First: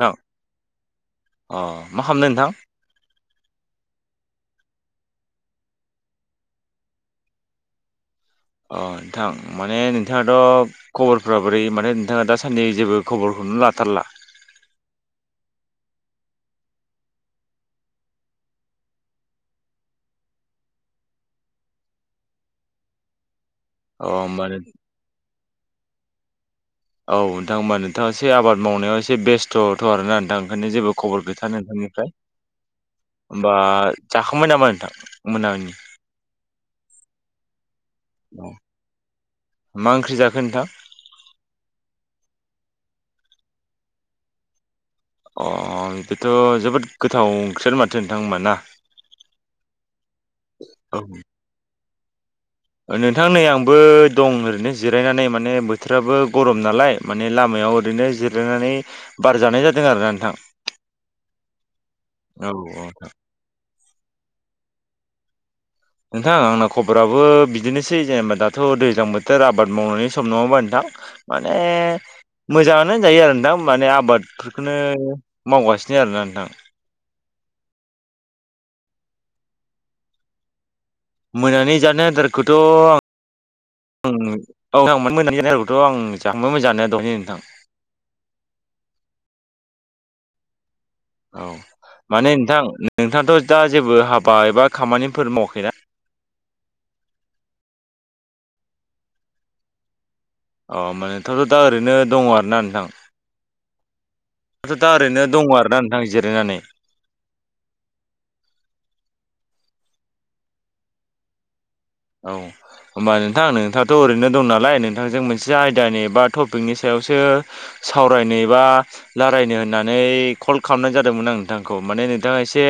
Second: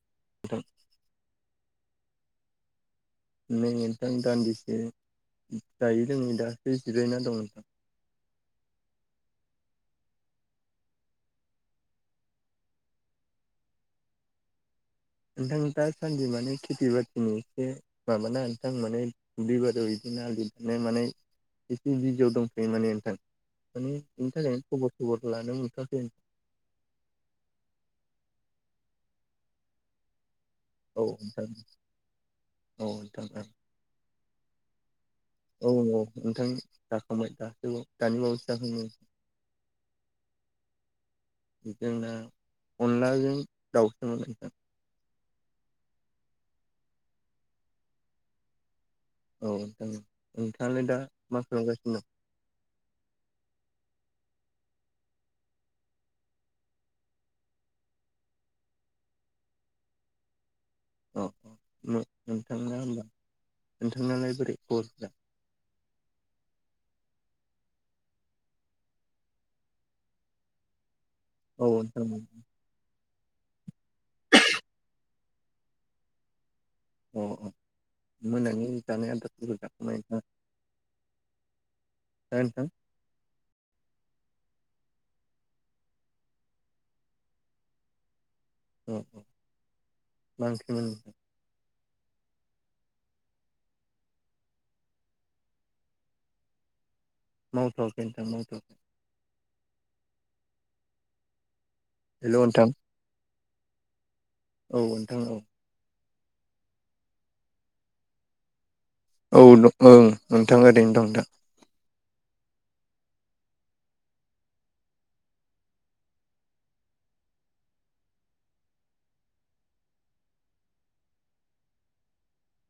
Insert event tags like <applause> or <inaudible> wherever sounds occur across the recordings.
नोंथां <inaudible> अ मा खालामदों नोंथां? नै नोंथां दान्दिसे दायो जों नै दा एसे जिरायना दं नोंथां। अ नोंथां माने नोंथाङाथ' खबरफ्रा बोरै माने नोंथाङा दासानदै जेबो खबर खौनो लाथारला आं दासान्दि माने खेथि बाथिनि एसे माबाना नोंथां माने दुब्लिबारियाव बिदिनो आलि नाय मानाय एसे बिजियाव दंथ'यो माने नोंथां। माने अ बिनि होमबा थाखायनो नों खबर सबरफोर लानो मोनथ'वाखै आं औ नोंथां होमबा नोंथाङा एसे आबाद मावनायाव एसे बेस्थ'थ' आरोना नोंथां ओंखायनो जेबो औ खबर नोंथां गैथ्रा नोंथांनिफ्राय औ नोंथां होमबा जाखांबाय नामा नोंथां मोनानि औ औ औ नोंथां जाखांबाय दा औ दानि अ बावैसो जाखांदों। मा ओंख्रि जाखो नोंथां? जोंना अनलाजों दाउसोमोन नोंथां। अ बेथ' जोबोद गोथाव ओंख्रियानो माथो नोंथां होनबा ना औ नोंथां। नोंथाङालाय दा मा खालामगासिनो दं? नोंथां नै आंबो दं ओरैनो जिरायनानै माने बोथोराबो गरम नालाय माने लामा याव ओरैनो जिरायनानै बार जानाय जादों आरोना नोंथां। अ औ नोंथांना औ होनबा नोंथांनालाय बोरै खबरफोरा? नोंथां आंना खबराबो बिदिनोसै जेनेबा दाथ' दैज्लां बोथोर आबाद मावनायनि सम नङा होनबा नोंथां माने औ नोंथां मोजां होनजायो आरो नोंथां माने आबादफोरखौनो मावगासिनो आरोना नोंथां। अ अ मोनानि जानाया आदारफोरखौ जाखांबाय नोंथाङा? मोनानि जानाय आदारखौथ' आं औ मोनानि जानाय आदारखौथ' आं जाखांबायमोन जानाया दहायनो नोंथां। औ औ मा ओंख्रिमोन? औ माने नोंथां नोंथाङाथ' दा जेबो हाबा एबा खामानिफोर मावाखैना? मावथआखै नोंथां मावथ'आखै। अ ओमबा नोंथांआथ' दा ओरैनो दङ आरोना नोंथां? आंथ औ दा नोंथां ओरैनो औ दङ आरोना नोंथां जिरायनानै। औ ओं नोंथां ओरैनो दं दा। औ होमबा नोंथां नोंथाङाथ ओरैनो दं नालाय नोंथांजों मोनसे आयदानि बा टपिकनि सायावसो सावरायनो एबा लारायनो होननानै कल खालामनाय जादोंमोन आं नोंथांखौ माने नोंथाङा एसे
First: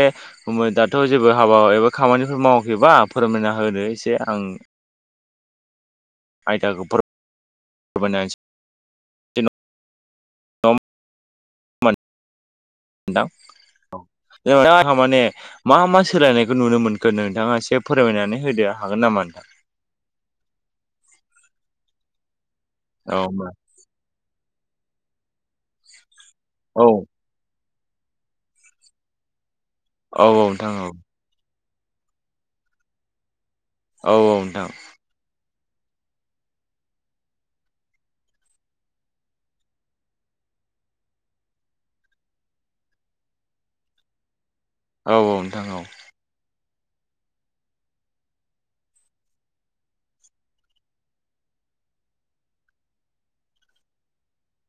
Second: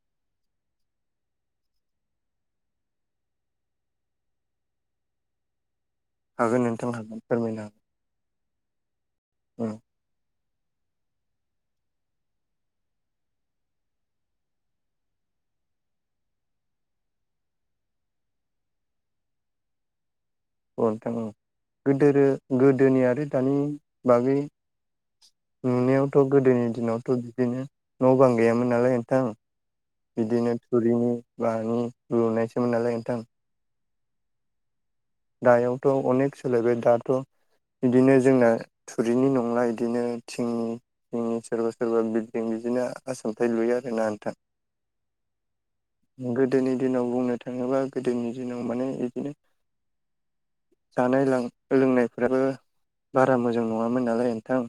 उम दाथ' जेबो हाबा एबा खामानिफोर मावाखैबा फोरमायना होदो एसे आं हागोन आयदाखौ नोंथां हागोन फोरमायनो हागोन। फोरमायना <inaudible> <inaudible> नोंथां <unintelligible> माने मा मा सोलायनायखौ नुनो मोनगोन नोंथाङा एसे फोरमायनानै होदो हागोन नामा नोंथां? औ नोंथां औ गोदोरो गोदोनि औ आरो होमबा दानि बागै नुनायावथ गोदोनि औ दिनावथ बिदिनो न' बां गैयामोन नालाय नोंथां औ बिदिनो नोंथां औ थुरिनि मानि लुनायसोमोन नालाय नोंथां। औ औ नोंथां। दायावथ अनेक सोलायबाय दाथ बिदिनो जोंना थुरिनि नंला इदिनो थिंनि थिंनि सोरबा सोरबा बिल्दिं बिदिनो आसामथाइब लुयो आरोना नोंथां। औ औ नोंथां औ। गोदोनि दिनाव बुंनो थाङोब्ला गोदोनि दिनाव माने इदिनो जानाय लां लोंनायफोराबो बारा मोजां नङामोन नालाय नोंथां।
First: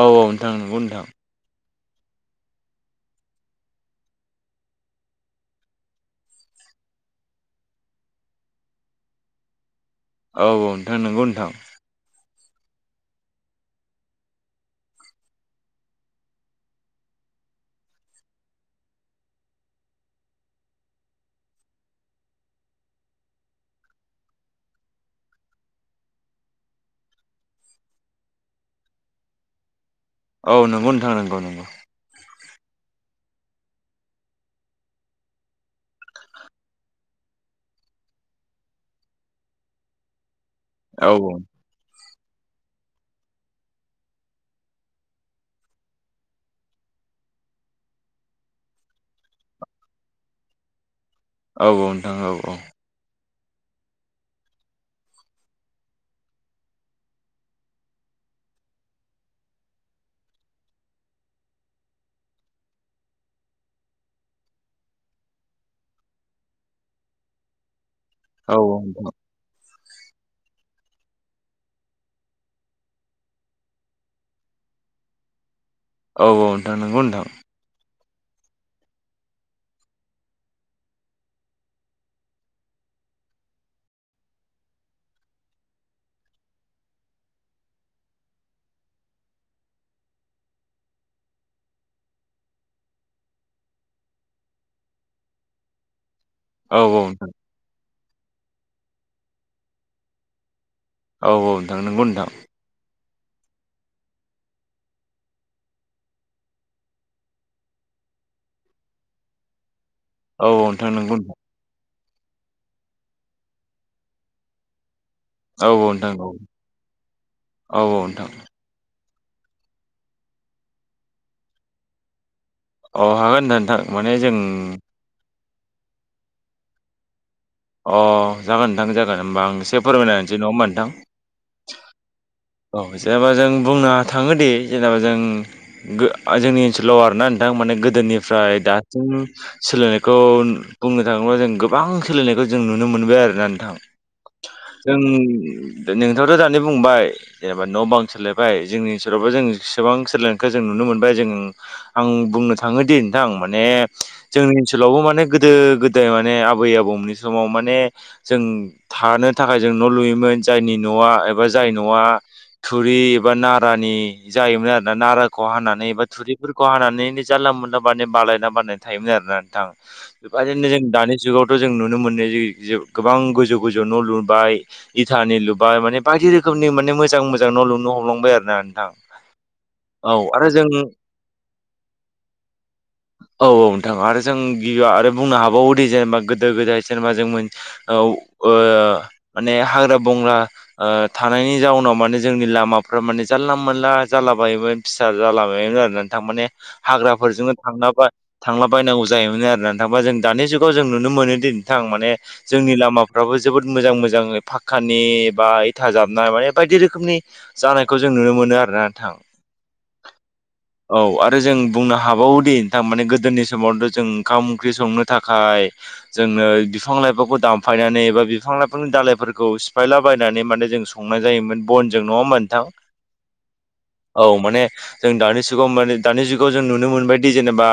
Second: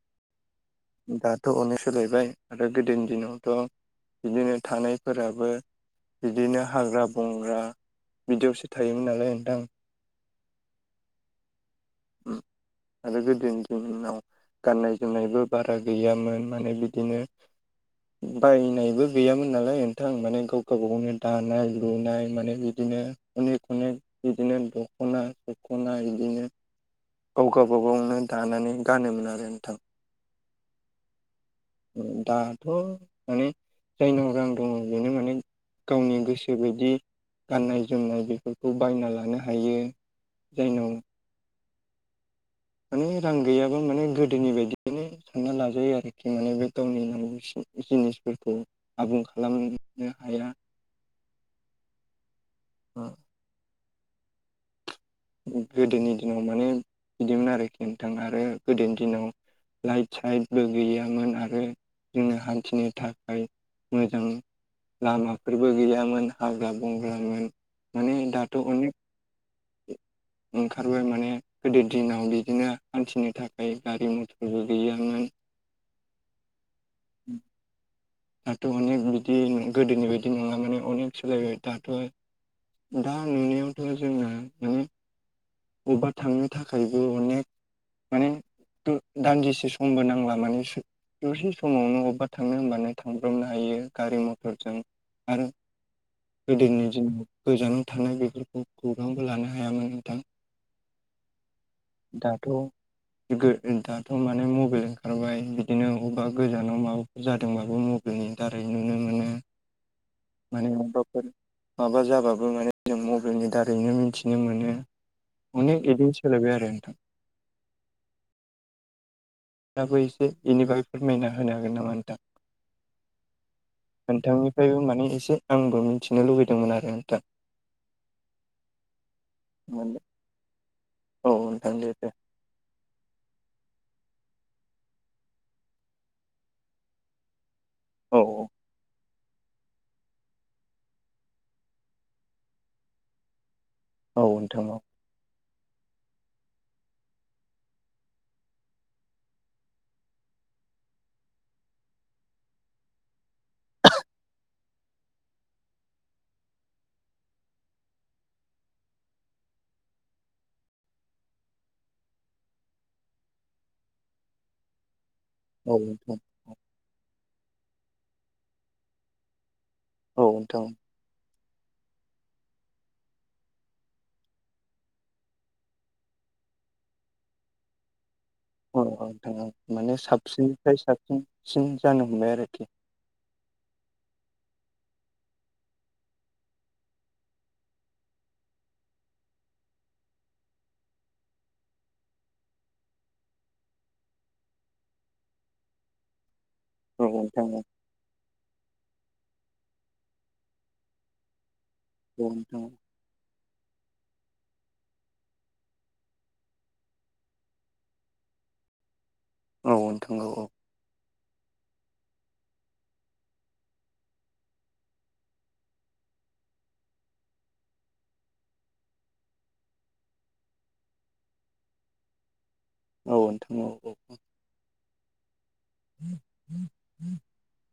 औ औ नोंथां नंगौ नोंथां। दाथ' अनेक सोलायबाय आरो गोदोनि दिनावथ बिदिनो थानायफोराबो बिदिनो हाग्रा बंग्रा बिदियावसो थायोमोन नालाय नोंथां। औ औ नोंथां नंगौ नोंथां। आरो गोदोनि दिनाव गाननाय जोमनायबो बारा गैयामोन माने बिदिनो बायनायबो गैयामोन नालाय नोंथां माने गाव गाव गावनो दानाय लुनाय माने बिदिनो बिदिनो अनेक अनेक बिदिनो दखना दखना इदिनो गाव गावाबागावनो दानानै गानोमोन आरो नोंथां। औ नंगौ नोंथां नंगौ नंगौ। उम दाथ माने <unintelligible> दङ बेनो माने गावनि गोसो बायदि गाननाय जोमनाय बेफोरखौ बायना लानो हायो। जायनाव औ! माने रां गैयाब्ला माने गोदोनि बायदियनो साना लाजायो आरोखि माने बे गावनि नांगौ जिनिसफोरखौ आबुं खालामनो हाया। औ औ नोंथां औ औ। गोदोनि दिनाव माने बिदिमोन आरोखि नोंथां। आरो गोदोनि दिनाव लाइट साइटबो गैयामोन। आरो जोङो हान्थिनो थाखाय मोजां लामाफोरबो गैयामोन हाग्रा बंग्रामोन। माने औ दाथ औ अनेक नोंथां ओंखारबाय माने गोदो दिनाव बिदिनो हान्थिनो थाखाय गारि मथरबो गैयामोन। <inaudible> औ औ नोंथां नोंगौ नोंथां। दाथ अनेक बिदि गोदोनि बायदि नंला मनानै अनेक सोलायबाय दाथ दा नुनायावथ जोङो माने अबेबा थांनो थाखायबो अनेक माने दान्दिसे समबो नांला माने दसे समावनो अबेबा थांनो होनबानो थांब्रबनो हायो गारि मथरजों आरो। औ गोदोनि औ दिनाव नोंथां गोजानाव थानाय बेफोरखौ खौरांबो लानो हायामोन नोंथां। औ औ नोंथां नोंगौ नोंथां। दाथ' दाथ' माने मबाइल ओंखारबाय बिदिनो अबेबा गोजानाव माबाफोर जादोंबाबो मबाइलनि दारै नुनो मोनो। औ माने नोंथां नोंगौ। माबाफोर माबा जाबाबो माने जों मबाइलनि दारैनो मिथिनो मोनो। औ अनेक औ बिदि नोंथां औ सोलायबाय आरो नोंथां। औ औ नोंथां दाबो एसे बेनिफ्रायै फोरमायना होनो हागोन नामा नोंथां। अ हागोन नोंथां नोंथां माने जों नोंथांनिफ्रायबो माने एसे। आंबो मिथिनो लुबैदोंमोन आरो नोंथां। अ जागोन नोंथां जागोन होमबा आं एसे फोरमायनोसै नङा होमबा नोंथां। औ नोंथां। औ जेनेबा जों बुंनो थाङोदि जेनेबा जों जोंनि ओनसोलाव आरोना थां माने औ गोदोनिफ्राय दासिम सोलायनायखौ बुंनो थाङोब्ला जों गोबां सोलायनायखौ जों नुनो मोनबाय आरोना नोंथां। औ नोंथां औ जों नोंथांथ' दानि बुंबाय। जेनेबा न' बां सोलायबाय जोंनि ओनसोलावबो जों एसेबां सोलायनायखौ जों नुनो मोनबाय जों आं बुंनो थाङो दे नोंथां माने जोंनि ओनसोलावबो माने गोदो गोदाय माने आबै आबौमोननि समाव। माने जों थानो थाखाय जों न' लुयोमोन जायनि न'आ एबा जाय न'आ। थुरि एबा नारानि जायोमोन आरोना नारा। औ हानानै एबा नोंथां थुरिफोरखौ हानानै जानला मोनला बानय बालायना बानायनाय थायोमोन आरोना नोंथां। औ नोंथां औ बेबायदिनो जों दानि जुगाव जों नुनो मोनो ज गोबां गोजौ गोजौ न' लुबाय इटानि लुबाय माने बायदि रोखोम। मनि मोजां मोजां न' लुनो हमलांबाय आरो। ना औ नोंथां औ माने औ आरो साबसिननिफ्राय जों साबसिनसिन जानो हमबाय आरोखि। औ औ नोंथां आरो जों गिबि आरो बुंनो हाबावोदि जेनेबा गोदो गोदाय जेनेबा जों मोन औ माने हाग्रा बंग्रा थानायनि जाउनाव माने जोंनि लामाफ्रा माने जानला मोनला जालाबायोमोन फिसा जालाबायोमोन आरोना नोंथां माने औ नोंथां हाग्राफोरजोंनो औ थांला थांलाबायनांगौ जायोमोन आरोना थांबा जों दानि जुगाव जों नुनो मोनोदि माने औ नोंथां जोंनि लामाफ्राबो जोबोद मोजां मोजां फाक्कानि बा इथा जाबनाय माने बायदि रोखोमनि जानायखौ जों नुनो मोनो आरोना नोंथां। औ नोंथां औ। औ आरो जों बुंनो हाबावोदि थारमाने गोदोनि समावथ' जों ओंखाम ओंख्रि संनो थाखाय। जोंनो बिफां लाइफांखौ दानफायनानै एबा बिफां लाइफांनि दालायफोरखौ सिफायला बायनानै माने जों संनाय जायोमोन बनजों नङा होनबा नोंथां औ नोंथांमोन। औ माने जों दानि जुगाव माने दानि जुगाव जों नुनो मोनबायदि जेनेबा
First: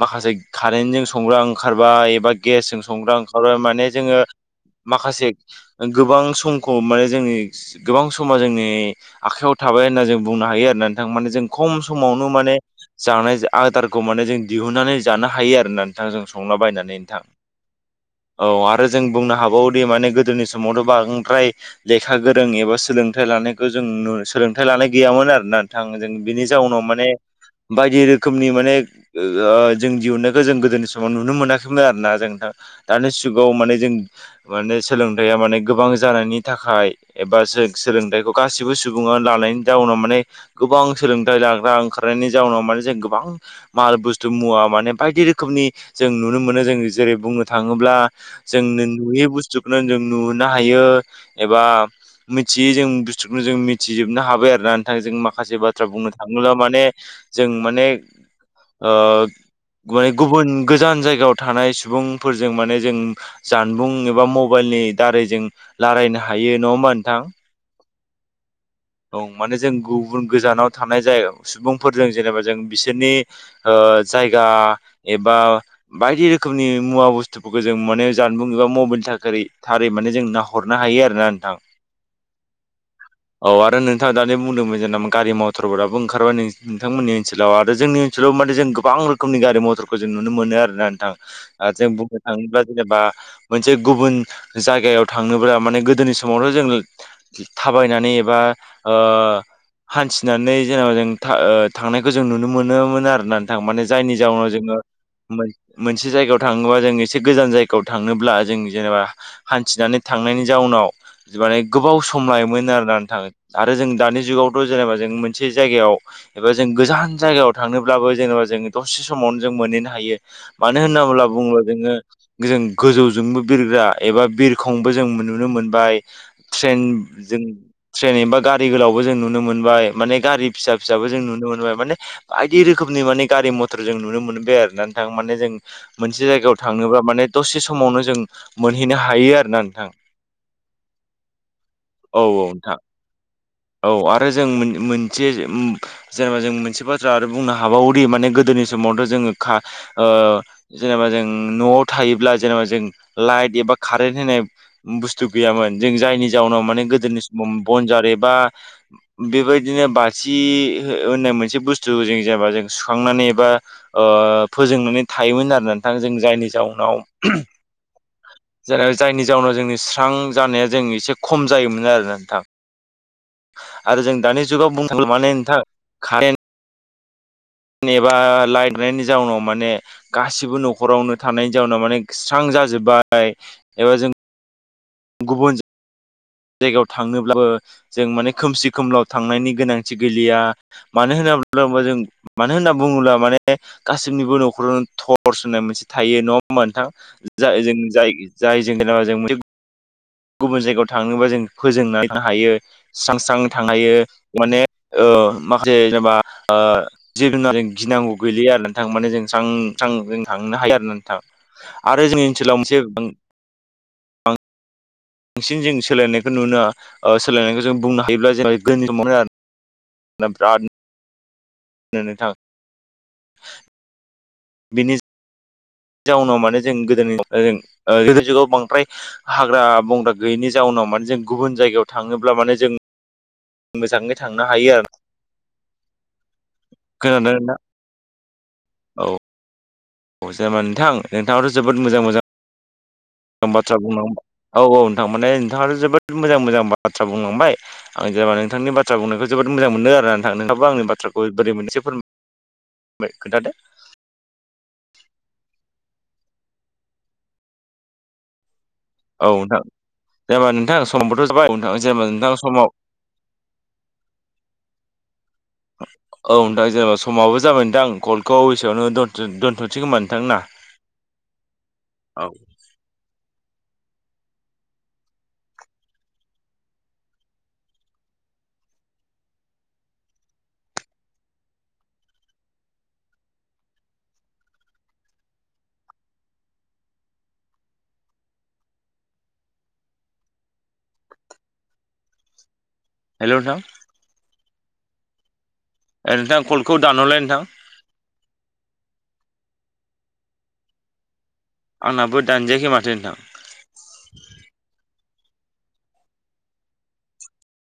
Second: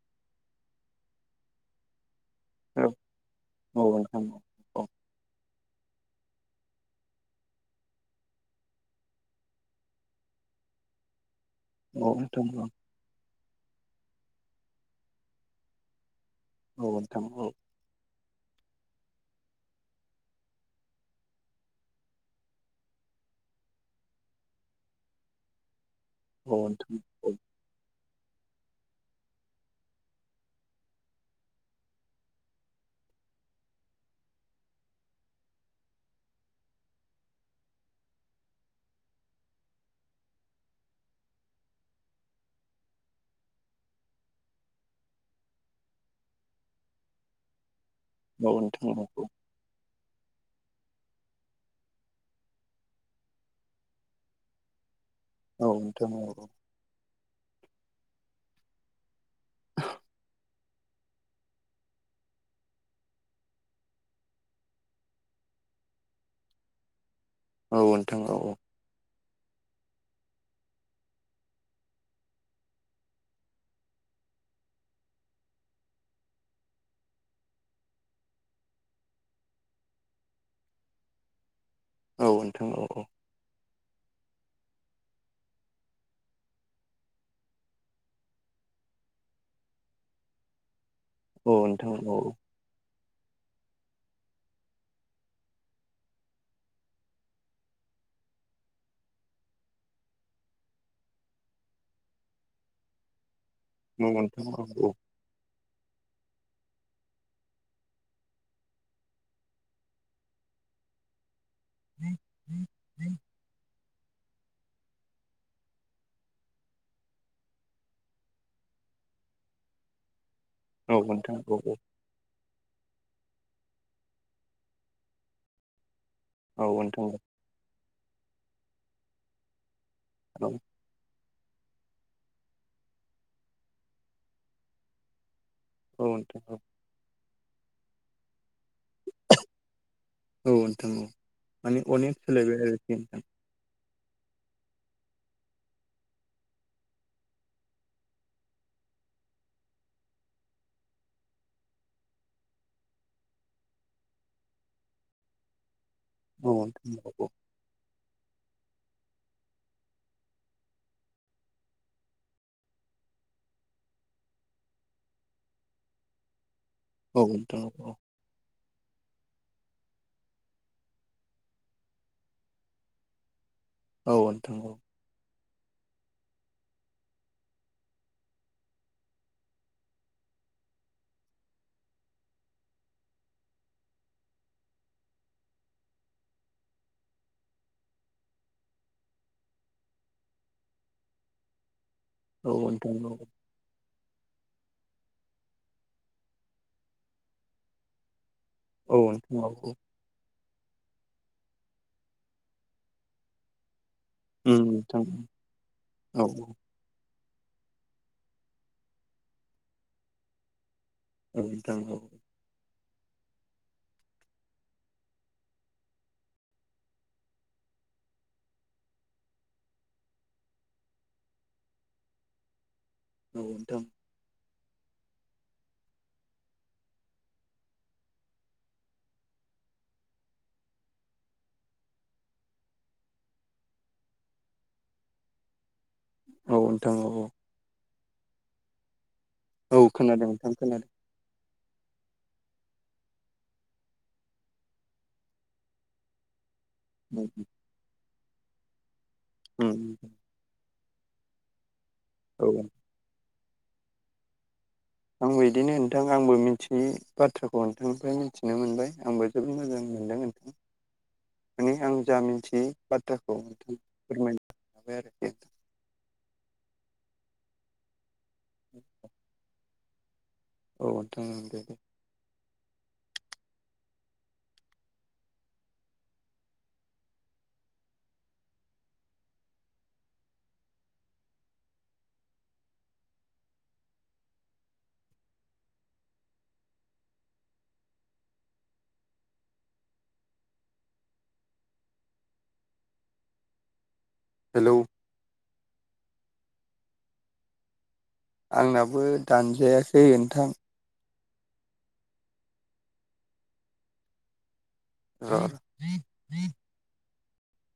माखासे कारेन्टजों संग्रा ओंखारबाय एबा गेसजों औ संग्रा ओंखारबाय माने जोङो माखासे गोबां समखौ माने जोङो। गोबां समा जोंनि आखायाव थाबाय होनना जों बुंनो हायो आरो नोंथां माने जों खम औ समावनो नोंथां माने जानाय आदारखौ माने जों दिहुननानै जानो हायो आरोना नोंथाङा जों संलाबायनानै नोंथां‌। औ नोंथां औ औ आरो जों बुंनो हाबावोदि माने गोदोनि समावथ' बांद्राय लेखा गोरों एबा सोलोंथाइ लानायखौ जों नु सोलोंथाइ लानाय गैयामोन आरोना। थाङो जों बिनि जाउनाव माने औ बायदि रोखोम रोखोमनि माने ओ जों दिहुननो जों गोदोनि समाव नुनो मोनाखैमोन आरोना जों नोंथां दानि जुगाव माने जों माने सोलोंथाया माने गोबां जानायनि थाखाय। एबा सो सोलोंथायखौ गासिबो सुबुङा लानायनि जाउनाव माने गोबां सोलोंथाय लाग्रा ओंख कारेन्टनि जाउनाव माने जों गोबां माल बुस्थु मुवा माने बायदि रोखोमनि जों नुनो मोनो जों जेरै बुंनो थाङोब्ला जोंनो नोंथां नोयि औ बुस्थुखौनो जों नुहोनो हायो एबा। मिथियै जों बुस्थुखौनो जों मिथिजोबनो हाबाय आरो ना। जों माखासे औ नोंथां औ नोंथां औ नोंथां औ बाथ्रा बुंनो नोंथां थाङोब्ला माने जों माने ओ गुनाय गुबुन गोजान जायगायाव थानाय सुबुंफोरजों माने जों जानबुं एबा मबाइलनि दारै जों लारायनो हायो नङा होमबा। नोंथां औ नोंथां औ औ। औ माने जों गुबुन गोजानाव थानाय जाय सुबुंफोरजों जेनेबा जों बिसोरनि ओ जायगा एबा बायदि रोखोमनि मुवा बुस्थुखौबो जों माने जानबुं एबा मबाइल थाखोरै थारै माने जों नाहरनो हायो आरोना नोंथां। औ नोंथां औ औ। औ आरो नोंथाङा दानि बुंदोंमोन जेने गारि मथरफोराबो ओंखारबाय नों नोंथांमोननि ओनसोलाव आरो जोंनि ओनसोलाव। माने जों गोबां रोखोमनि गारि मथरखौ जों नुनो मोनो आरोना नोंथां औ जों बुंनो थाङोब्ला जेनेबा मोनसे गुबुन जायगायाव थांनोब्ला माने गोदोनि समावथ जों थाबायनानै ए बा ओ हानथिनानै जेनेबा जों ओ थांनायखौ जों नुनो मोनोमोन आरोना। थांनाय माने जायनि नोंथां जाउनाव औ जोङो औ मोनसे जायगायाव थाङोबा जों एसे गोजान जायगायाव थांनोब्ला जों जेनेबा हान्थिनानै थांनायनि जाव उनाव माने गोबाव सम लायोमोन आरोना। नोंथां आरो जों दानि जुगावथ जेनेबा जों मोनसे जायगायाव एबा जों गोजान जायगायाव थांनोब्लाबो जेनेबा जों दसे समावनो जों मोनहैनो हायो मानो औ होनोब्ला नोंथां औ बुङोब्ला जोङो ओजों गोजौजोंबो बिरग्रा एबा बिरखंबो जों नुनो मोनबाय औ ट्रेइन नोंथां जों ट्रेइन एबा गारि गोलावबो जों नुनो मोनबाय माने गारि औ फिसा फिसाबो जों नुनो मोनबाय। माने बायदि रोखोमनि माने गारि मथर जों नुनो मोनबाय आरो नोथां माने जों। औ मोनसे नोंथां जायगायाव औ थांनोबा माने दसे समावनो जों मोनहैनो हायो आरोना नोंथां। औ नोंथां औ माने अनेक औ औ नोंथां। <unintelligible> औ आरो जों मोन मोनसे उम जेनेबा जों मोनसे बाथ्रा आरो बुंनो हाबावयोदि माने गोदोनि समावथ जोङो खा ओ जेनेबा जों नयाव थायोब्ला जेनेबा जों लाइट बा कारेन्ट होनाय बुस्थु गैयामोन जों जायनि औ जाउनाव माने नोंथां गोदोनि औ समाव जेरैबा बेबायदिनो बाथि होननाय मोनसे बुस्थु जों जेनेबा जों सुखांनानै एबा ओ फोजोंनानै थायोमोन आरो नोंथां जों जायनि जाहोनाव औ नोथां औ। जाय जायनि जाउनाव जोंनि स्रां जानाया जों एसे खम जायोमोन आरोना नोंथां। आरो जों औ दानि नोंथां जुगाव औ बुंनो थाङोबा माने नोंथां कारेन्ट एबा लाइट गैयिनि जाउनाव माने गासिबो नखरावनो थानायनि जाउनाव माने स्रां जाजोबा एबा जों गुबुन जायगायाव थांनोब्लाबो जों माने खोमसि खोमलाव थांनायनि गोनांथि गैलिया मानो होनना बुङोब्ला जों मानो औ होनना नोंथां औ बुङोब्ला माने गासैनिबो नखरावनो थर्स होननाय मोनसे थायो नङा होमबा नोंथां। जों जाय जाय जों जेनबा जों नोंथां औ औ गुबुन जायगायाव थांनोबा जों फोजोंनानै थानो हायो स्रां स्रांनो थांनो हायो। माने उम नोंथां ओ माखासे जेनबा औ ओ जेबो जों गिनांगौ गैलैया आरो नोंथां माने जों स्रां स्रां जों थांनो हायो आरोना नोंथां। औ नोंथां औ आरो जोंनि ओनसोलाव मोनसे बांसिन जों सोलायनायखौ नुनो ओ सोलायनायखौ जों बुंनो हायोब्ला जोंनि समावनो आरो। दा बिराद नो नोंथां औ नोंथां। बिनि जाउनाव माने जों गोदोनि गोदेनि जुगाव बांद्राय हाग्रा बंग्रा गैयिनि जाउनाव माने जों गुबुन जायगायाव थाङोब्ला माने जों मोजाङै थांनो हायो आरोना औ नोंथां औ औ। औ औ जेनेबा नोंथां नोंथाङाथ' जोबोद मोजां मोजां मोजां बाथ्रा बुंलांबाय। औ औ नोंथां माने नोंथाङाथ' जोबोद मोजां मोजां बाथ्रा बुंलांबाय आं जेबा नोंथांनि ब्रा बुंनायखौ जोबोद मोजां मोनदों उम आरोना नोंथां। नोंथांआबो आंनि बाथ्राखौ बोरै मोनखो मोननैसो औ फोरमाय खोन्थादो आंबो बिदिनो नोंथां आंबो मिथियै बाथ्राखौ नोंथांनिफ्राय मिथिनो मोनबाय। आंबो औ जोबोद नोंथां मोजां मोनदों जेबा नोंथां सम माने आं जा मिथियै बाथ्राखौ नोंथां फोरमायनो लायो आरोखि। औ नोंथां जेनेनबा समाबो जाबाय नोंथां कलखौ एसेआवनो' दोनथ'सै खोमा नोंथां ना? औ दे दे <inaudible> हेल' नोंथां हेलौ ओै नोंथां कलखौ दानहरलाय नोंथां। आंनाबो दानजायाखै नोंथां आंनाबो दानजायाखै माथो नोंथां। <inaudible>